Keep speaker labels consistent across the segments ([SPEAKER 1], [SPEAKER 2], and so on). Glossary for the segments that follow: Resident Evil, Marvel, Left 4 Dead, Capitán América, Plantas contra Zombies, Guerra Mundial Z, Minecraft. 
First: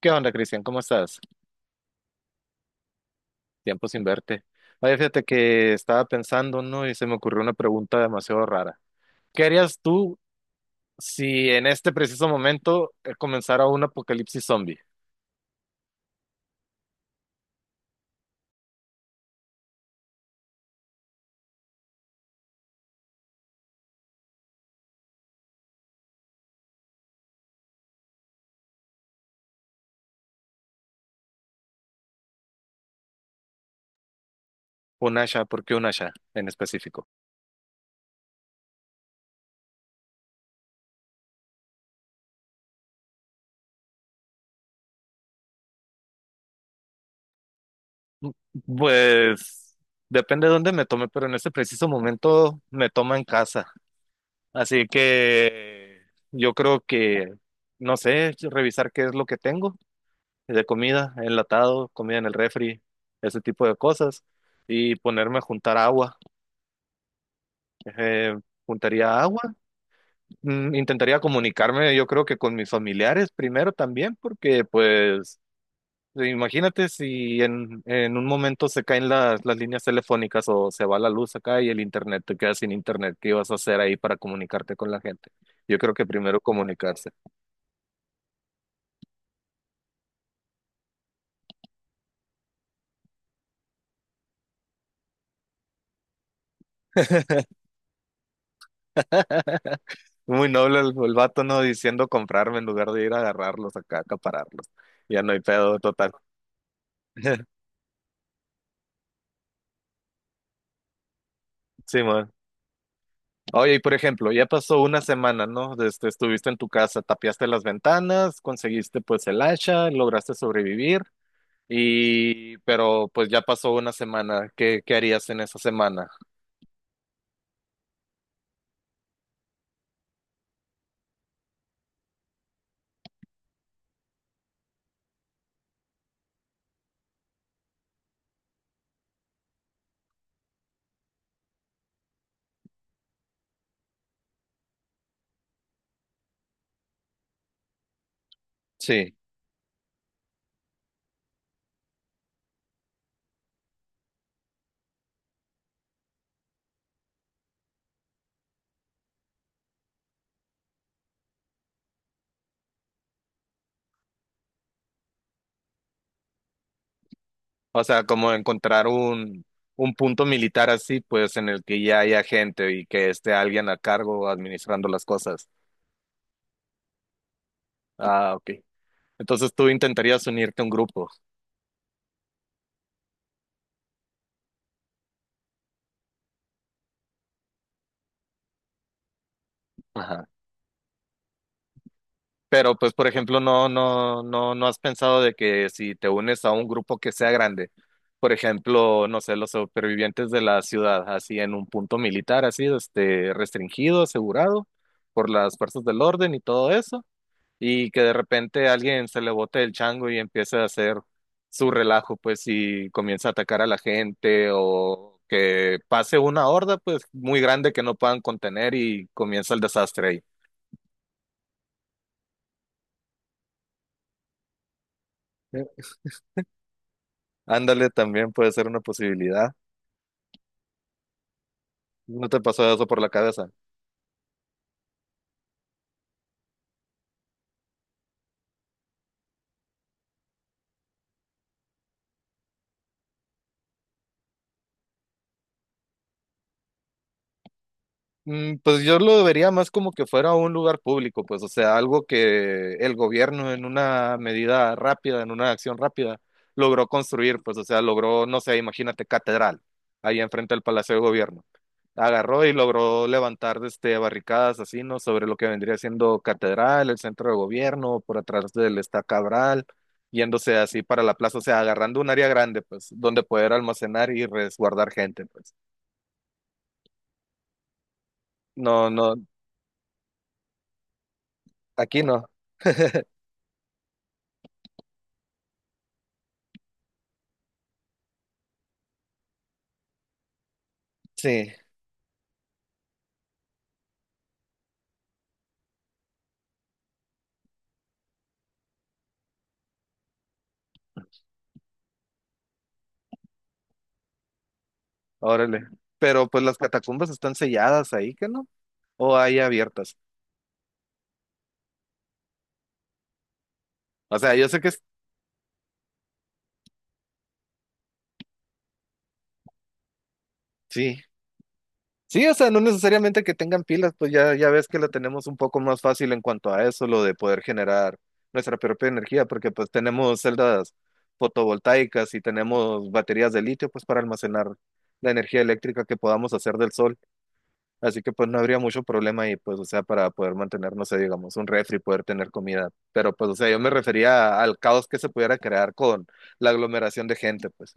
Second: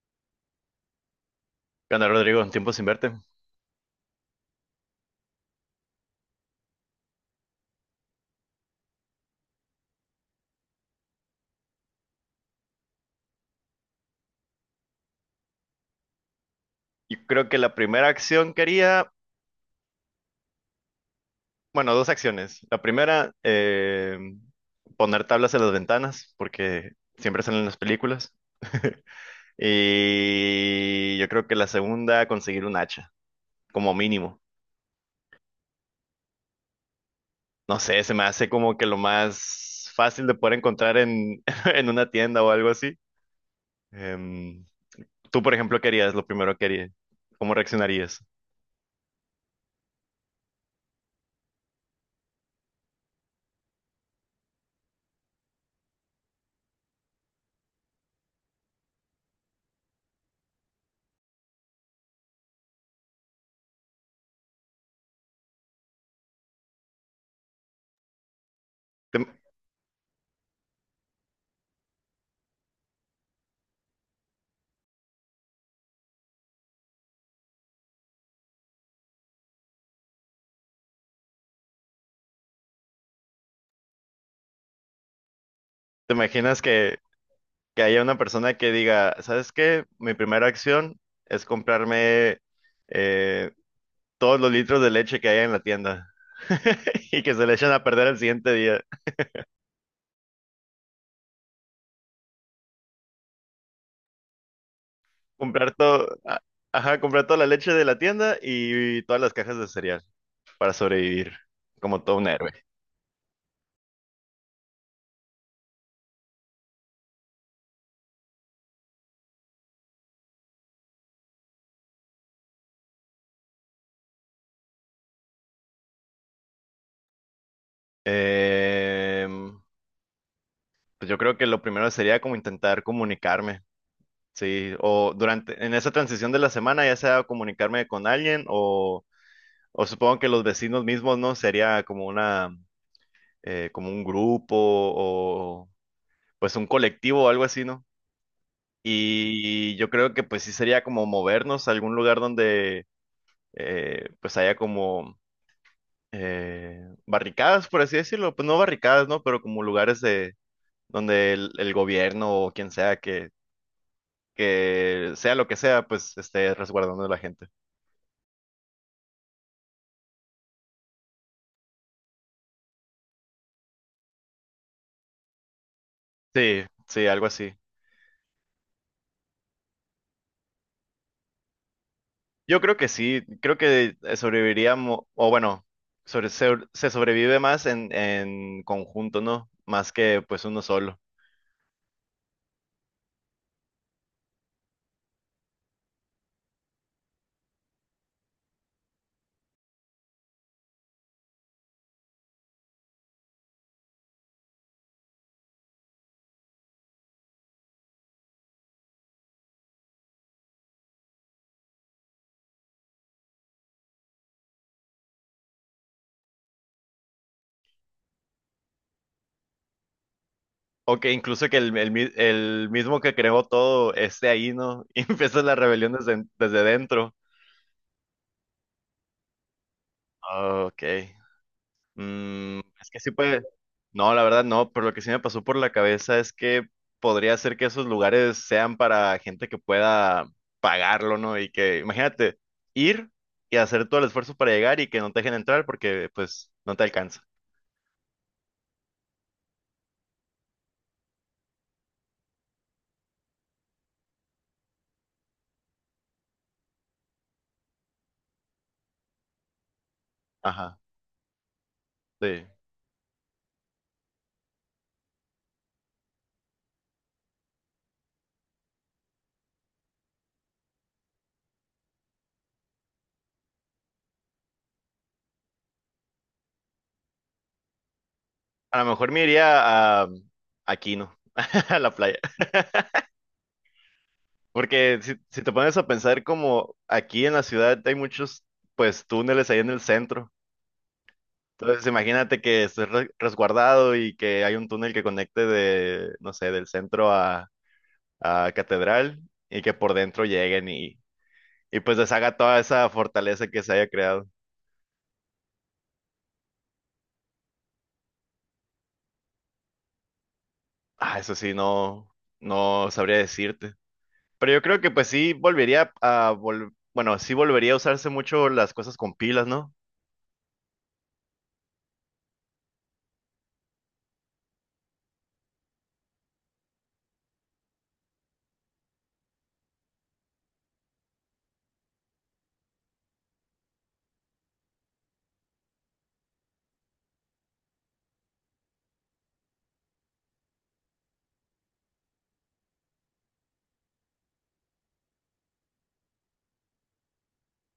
[SPEAKER 1] ¿Qué onda, Cristian? ¿Cómo estás?
[SPEAKER 2] ¿Qué onda, Rodrigo? Un tiempo sin verte.
[SPEAKER 1] Tiempo sin verte. Oye, fíjate que estaba pensando, ¿no? Y se me ocurrió una pregunta demasiado rara. ¿Qué harías tú si en este preciso momento comenzara un apocalipsis zombie?
[SPEAKER 2] Yo creo que la primera acción que haría, bueno, dos acciones. La primera, poner tablas en las ventanas, porque siempre salen en las películas. Y yo creo que la segunda, conseguir un hacha, como mínimo.
[SPEAKER 1] Un Asha, ¿por qué un Asha en específico?
[SPEAKER 2] No sé, se me hace como que lo más fácil de poder encontrar en una tienda o algo así. Em, Tú, por ejemplo, ¿qué harías? Lo primero que harías. ¿Cómo reaccionarías?
[SPEAKER 1] Mm, Pues depende de dónde me tome, pero en este preciso momento me toma en casa. Así que yo creo que, no sé, revisar qué es lo que tengo de comida, enlatado, comida en el refri, ese tipo de cosas, y ponerme a juntar agua. Eh,
[SPEAKER 2] ¿Te,
[SPEAKER 1] juntaría agua, intentaría comunicarme, yo creo que con mis familiares primero también, porque pues imagínate si en un momento se caen las líneas telefónicas o se va la luz acá y el internet, te quedas sin internet, ¿qué vas a hacer ahí para comunicarte con la gente? Yo creo que
[SPEAKER 2] te
[SPEAKER 1] primero
[SPEAKER 2] imaginas
[SPEAKER 1] comunicarse.
[SPEAKER 2] que haya una persona que diga, ¿sabes qué? Mi primera acción es comprarme eh, todos los litros de leche que haya en la tienda y que se le echen a perder el siguiente día.
[SPEAKER 1] Muy noble el vato, ¿no? Diciendo comprarme en lugar de ir a agarrarlos acá, acapararlos. Ya no hay
[SPEAKER 2] Comprar
[SPEAKER 1] pedo
[SPEAKER 2] todo,
[SPEAKER 1] total.
[SPEAKER 2] ajá, comprar toda la leche de la tienda y todas las cajas de cereal para sobrevivir
[SPEAKER 1] Sí,
[SPEAKER 2] como todo un
[SPEAKER 1] man.
[SPEAKER 2] héroe.
[SPEAKER 1] Oye, y por ejemplo, ya pasó una semana, ¿no? Desde, estuviste en tu casa, tapiaste las ventanas, conseguiste pues el hacha, lograste sobrevivir, y pero pues ya pasó una semana. ¿Qué harías en esa semana?
[SPEAKER 2] Em, pues yo creo que lo primero sería como intentar comunicarme. Sí, o durante, en esa transición de la semana, ya sea comunicarme con alguien o supongo que los vecinos mismos, ¿no? Sería como una, como un grupo o pues un colectivo o algo así, ¿no?
[SPEAKER 1] Sí.
[SPEAKER 2] Y yo creo que pues sí sería como movernos a algún lugar donde pues haya como barricadas, por así decirlo. Pues no barricadas, ¿no? Pero como lugares de donde el gobierno o quien sea que sea lo que sea, pues esté resguardando a la gente.
[SPEAKER 1] O sea, como encontrar un punto militar así, pues en el que ya haya gente y que esté alguien a cargo administrando las cosas.
[SPEAKER 2] Sí, sí, algo así.
[SPEAKER 1] Ah, ok. Entonces tú intentarías unirte a un grupo.
[SPEAKER 2] Yo creo que sí, creo que sobreviviríamos, o bueno, sobre, se sobrevive más en conjunto, ¿no? Más que
[SPEAKER 1] Ajá.
[SPEAKER 2] pues uno solo.
[SPEAKER 1] Pero pues, por ejemplo, no, no, no, no has pensado de que si te unes a un grupo que sea grande, por ejemplo, no sé, los supervivientes de la ciudad, así en un punto militar, así, restringido, asegurado por las fuerzas del orden y todo eso. Y que de repente alguien se le bote el chango y empiece a hacer su relajo, pues, y comienza a atacar a la gente o que pase una horda, pues, muy grande que no puedan contener y comienza el desastre ahí.
[SPEAKER 2] O que incluso que mi- el mismo que creó todo esté ahí, ¿no? Y empieza la
[SPEAKER 1] Eh,
[SPEAKER 2] rebelión desde, desde dentro.
[SPEAKER 1] Ándale, también puede ser una posibilidad.
[SPEAKER 2] Ah, ok.
[SPEAKER 1] ¿No te
[SPEAKER 2] Mm,
[SPEAKER 1] pasó eso
[SPEAKER 2] es que
[SPEAKER 1] por la
[SPEAKER 2] sí puede.
[SPEAKER 1] cabeza?
[SPEAKER 2] No, la verdad no, pero lo que sí me pasó por la cabeza es que podría ser que esos lugares sean para gente que pueda pagarlo, ¿no? Y que, imagínate, ir y hacer todo el esfuerzo para llegar y que no te dejen entrar porque pues no te alcanza.
[SPEAKER 1] Pues yo lo vería más como que fuera un lugar público, pues, o sea, algo que el gobierno en una medida rápida, en una acción rápida, logró construir, pues, o sea, logró, no sé, imagínate, catedral, ahí enfrente del
[SPEAKER 2] Ajá,
[SPEAKER 1] Palacio de Gobierno. Agarró
[SPEAKER 2] sí.
[SPEAKER 1] y logró levantar, barricadas así, ¿no? Sobre lo que vendría siendo catedral, el centro de gobierno, por atrás del Esta Cabral, yéndose así para la plaza, o sea, agarrando un área grande, pues, donde poder almacenar y resguardar gente, pues.
[SPEAKER 2] A lo
[SPEAKER 1] No,
[SPEAKER 2] mejor
[SPEAKER 1] no,
[SPEAKER 2] me iría a aquí, ¿no? A la
[SPEAKER 1] aquí
[SPEAKER 2] playa.
[SPEAKER 1] no.
[SPEAKER 2] Porque si, si te pones a pensar como aquí en la ciudad hay muchos pues túneles ahí en el centro.
[SPEAKER 1] Sí.
[SPEAKER 2] Entonces, imagínate que estés re- resguardado y que hay un túnel que conecte de, no sé, del centro a Catedral y que por dentro lleguen y pues deshaga toda esa fortaleza que se haya creado.
[SPEAKER 1] Órale. Pero pues las catacumbas están selladas ahí, ¿qué no? O hay abiertas.
[SPEAKER 2] Ah, eso sí, no, no sabría decirte.
[SPEAKER 1] O sea, yo
[SPEAKER 2] Pero
[SPEAKER 1] sé
[SPEAKER 2] yo
[SPEAKER 1] que
[SPEAKER 2] creo que pues sí volvería a, vol- bueno, sí volvería a usarse mucho las cosas con pilas, ¿no?
[SPEAKER 1] sí. Sí, o sea, no necesariamente que tengan pilas, pues ya ves que la tenemos un poco más fácil en cuanto a eso, lo de poder generar nuestra propia energía, porque pues tenemos celdas fotovoltaicas y tenemos baterías de litio, pues para almacenar la energía eléctrica que podamos hacer del sol. Así que pues no habría mucho problema y pues, o sea, para poder mantener, no sé, digamos, un refri, poder tener comida. Pero pues, o sea, yo me refería al caos que se pudiera crear con la aglomeración de gente, pues.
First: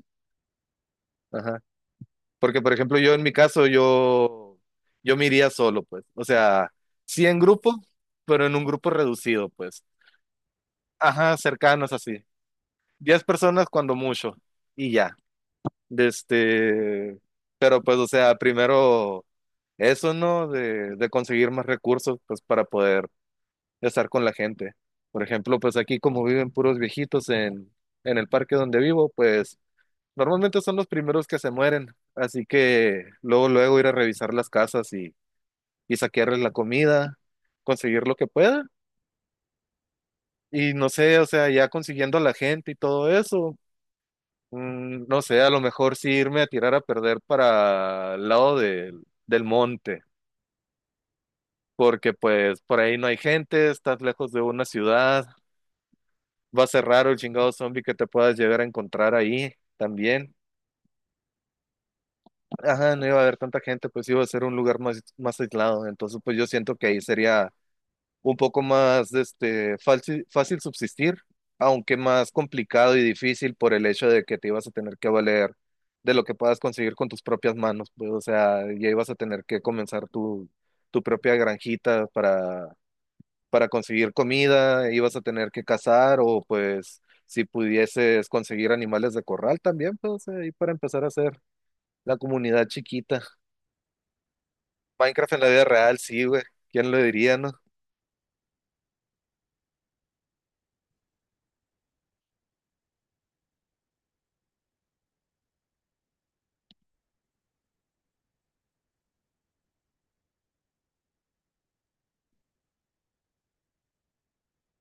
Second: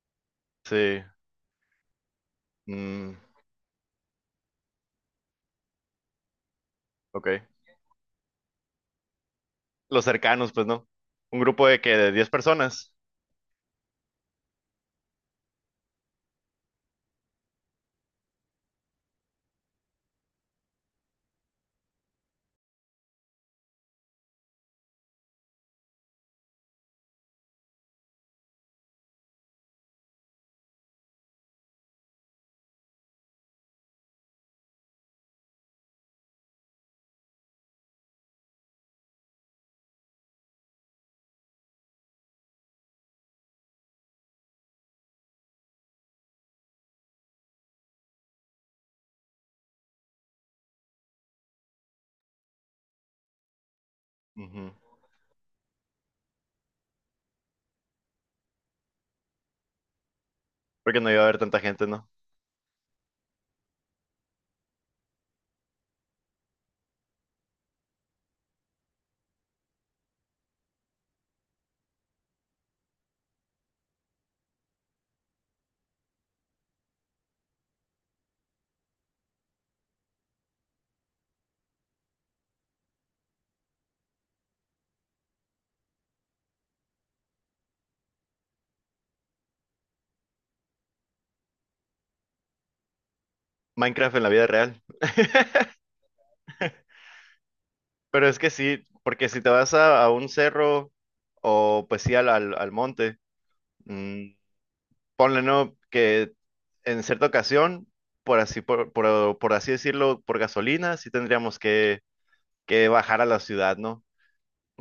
[SPEAKER 2] Sí.
[SPEAKER 1] Ajá. Porque, por ejemplo, yo
[SPEAKER 2] Mm,
[SPEAKER 1] en mi caso, yo me iría solo, pues. O sea, sí
[SPEAKER 2] ok.
[SPEAKER 1] en grupo, pero en un grupo reducido, pues.
[SPEAKER 2] Los cercanos, pues no.
[SPEAKER 1] Ajá,
[SPEAKER 2] Un grupo de
[SPEAKER 1] cercanos
[SPEAKER 2] que de
[SPEAKER 1] así.
[SPEAKER 2] 10 personas.
[SPEAKER 1] Diez personas cuando mucho. Y ya. De Este, pero pues, o sea, primero eso, ¿no? De conseguir más recursos, pues, para poder de estar con la gente. Por ejemplo, pues aquí como viven puros viejitos en el parque donde vivo, pues normalmente son los primeros que se mueren. Así que luego, luego ir a revisar las casas y saquearles la comida, conseguir lo que pueda. Y no sé, o sea, ya consiguiendo a la gente y todo eso, no sé, a lo mejor sí irme a tirar a perder para el lado del monte, porque pues por ahí no hay gente, estás lejos de una
[SPEAKER 2] Ujú.
[SPEAKER 1] ciudad. Va a ser raro el chingado zombie que te puedas llegar a encontrar ahí también.
[SPEAKER 2] Porque no iba a haber tanta gente, ¿no?
[SPEAKER 1] Ajá, no iba a haber tanta gente, pues iba a ser un lugar más aislado. Entonces, pues yo siento que ahí sería un poco más fácil, fácil subsistir, aunque más complicado y difícil por el hecho de que te ibas a tener que valer de lo que puedas conseguir con tus propias manos. Pues, o sea, ya ibas a tener que comenzar tu propia granjita para conseguir comida ibas a tener que cazar o pues si pudieses conseguir animales de corral también, pues ahí para empezar a hacer la comunidad chiquita.
[SPEAKER 2] Minecraft en la vida real.
[SPEAKER 1] Minecraft en la vida real, sí, güey. ¿Quién lo diría, no?
[SPEAKER 2] Pero es que sí, porque si te vas a un cerro o pues sí al monte, mm, ponle no que en cierta ocasión, por así, por así decirlo, por gasolina, sí tendríamos que bajar a la ciudad, ¿no?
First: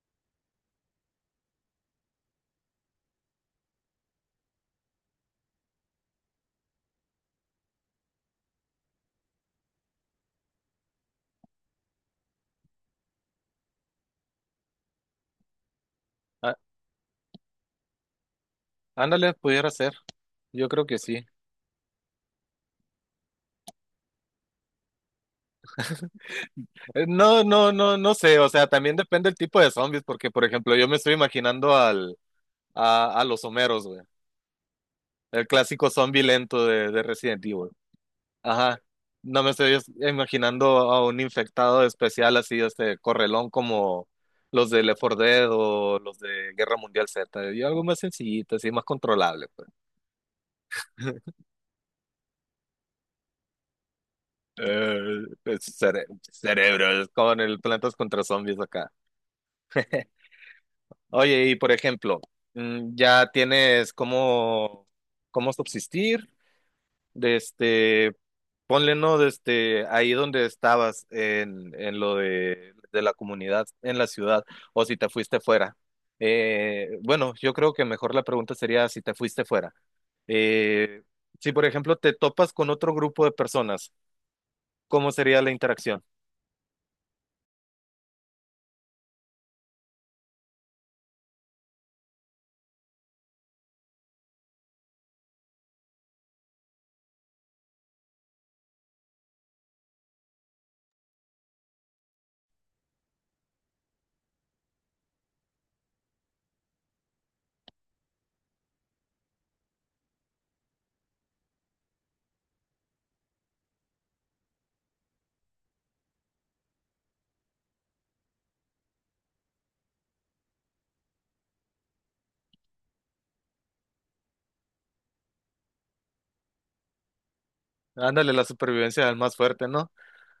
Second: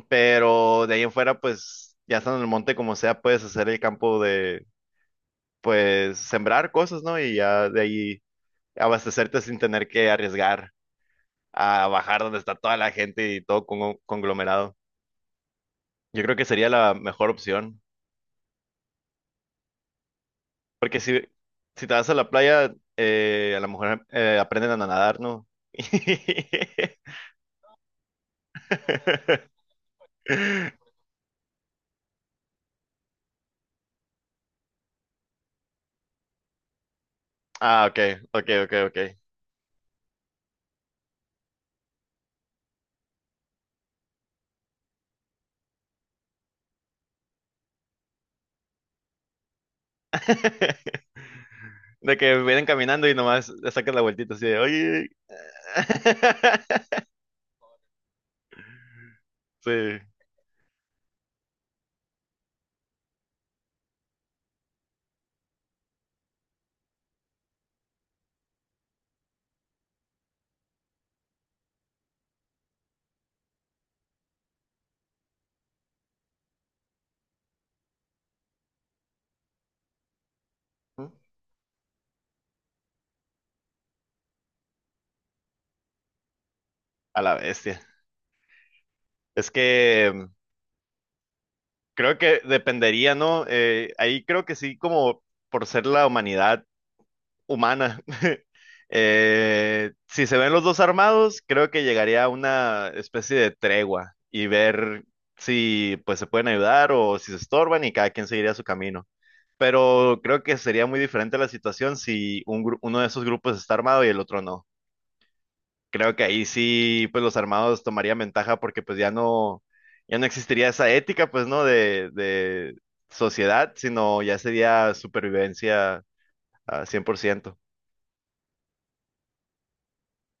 [SPEAKER 2] Pero de ahí en fuera, pues ya estando en el monte como sea, puedes hacer el campo de, pues sembrar cosas, ¿no? Y ya de ahí abastecerte sin tener que arriesgar a bajar donde está toda la gente y todo con- conglomerado. Yo creo que
[SPEAKER 1] Ah,
[SPEAKER 2] sería la mejor opción.
[SPEAKER 1] ándale, pudiera ser. Yo creo que
[SPEAKER 2] Porque si,
[SPEAKER 1] sí.
[SPEAKER 2] si te vas a la playa, a lo mejor aprenden a nadar, ¿no?
[SPEAKER 1] Eh, no, no, no, no sé. O sea, también depende el tipo de zombies, porque, por ejemplo, yo me estoy imaginando a los Homeros, güey. El clásico zombie lento de Resident Evil.
[SPEAKER 2] Ah, ok,
[SPEAKER 1] Ajá.
[SPEAKER 2] ok.
[SPEAKER 1] No me estoy imaginando a un infectado especial así, este correlón como los de Left 4 Dead o los de Guerra Mundial Z. Yo algo más sencillito, así más controlable, pues.
[SPEAKER 2] De que vienen caminando y nomás le sacan la vueltita así de, oye.
[SPEAKER 1] Eh, pues, cerebros con el Plantas contra Zombies acá.
[SPEAKER 2] Sí,
[SPEAKER 1] Oye, y por ejemplo, ya tienes cómo subsistir, de este, ponle, ¿no? Ahí donde estabas en lo de la comunidad, en la ciudad, o si te fuiste fuera. Bueno, yo creo que mejor la pregunta sería si te fuiste fuera. Eh, si, por ejemplo, te topas con otro grupo de personas, ¿cómo sería la interacción?
[SPEAKER 2] a la bestia. Es que mm, creo que dependería, ¿no? Ahí creo que sí, como por ser la humanidad humana. Si se ven los dos armados, creo que llegaría a una especie de tregua y ver si pues se pueden ayudar o si se estorban y cada quien seguiría su camino. Pero creo que sería muy diferente la situación si un gru- uno de esos grupos está armado y el otro no. Creo que ahí sí, pues los armados tomarían ventaja porque ya no existiría esa ética, pues, ¿no? De sociedad, sino ya sería supervivencia a 100%.
[SPEAKER 1] Ándale, la supervivencia del más fuerte, ¿no?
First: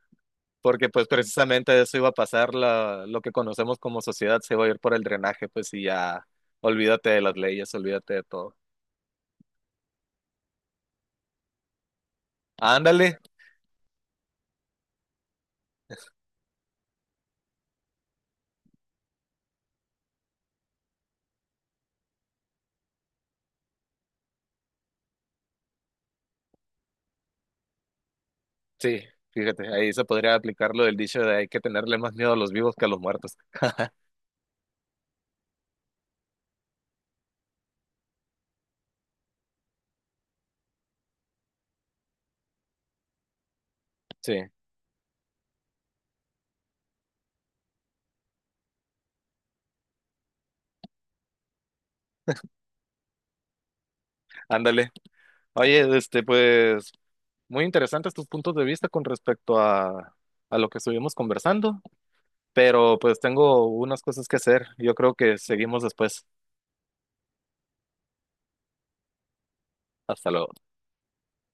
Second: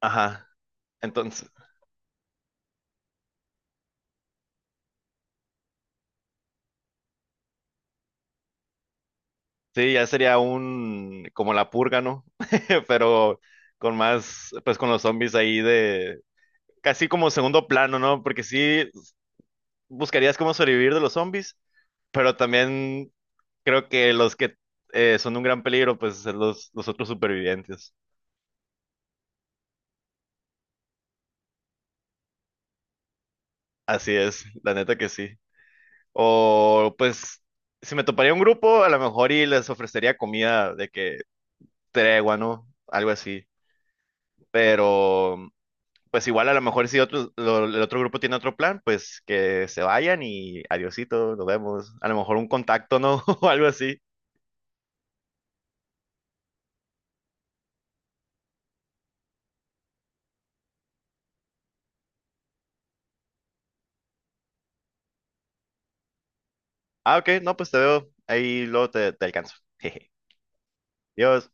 [SPEAKER 2] Ajá.
[SPEAKER 1] Porque pues
[SPEAKER 2] Entonces,
[SPEAKER 1] precisamente eso iba a pasar, lo que conocemos como sociedad se va a ir por el drenaje, pues y ya olvídate de las leyes, olvídate de todo.
[SPEAKER 2] sí, ya sería un, como la purga, ¿no?
[SPEAKER 1] Ándale,
[SPEAKER 2] Pero con más, pues con los zombies ahí de, casi como segundo plano, ¿no? Porque sí buscarías cómo sobrevivir de los zombies, pero también creo que los que son un gran peligro, pues son los otros supervivientes.
[SPEAKER 1] sí, fíjate, ahí se podría aplicar lo del dicho de hay que tenerle más miedo a los vivos que a los muertos.
[SPEAKER 2] Así es, la neta que sí. O pues, si me toparía un grupo, a lo mejor y les ofrecería comida de que tregua, ¿no? Algo así.
[SPEAKER 1] Sí,
[SPEAKER 2] Pero pues igual a lo mejor si otro, lo- el otro grupo tiene otro plan, pues que se vayan y adiosito, nos vemos. A lo mejor un contacto, ¿no? O algo así.
[SPEAKER 1] ándale. Oye, pues, muy interesantes tus puntos de vista con respecto a lo que estuvimos conversando, pero pues tengo unas cosas que hacer. Yo creo que seguimos después.
[SPEAKER 2] Ah, ok, no, pues te veo. Ahí luego te alcanzo. Jeje.
[SPEAKER 1] Hasta luego.
[SPEAKER 2] Adiós.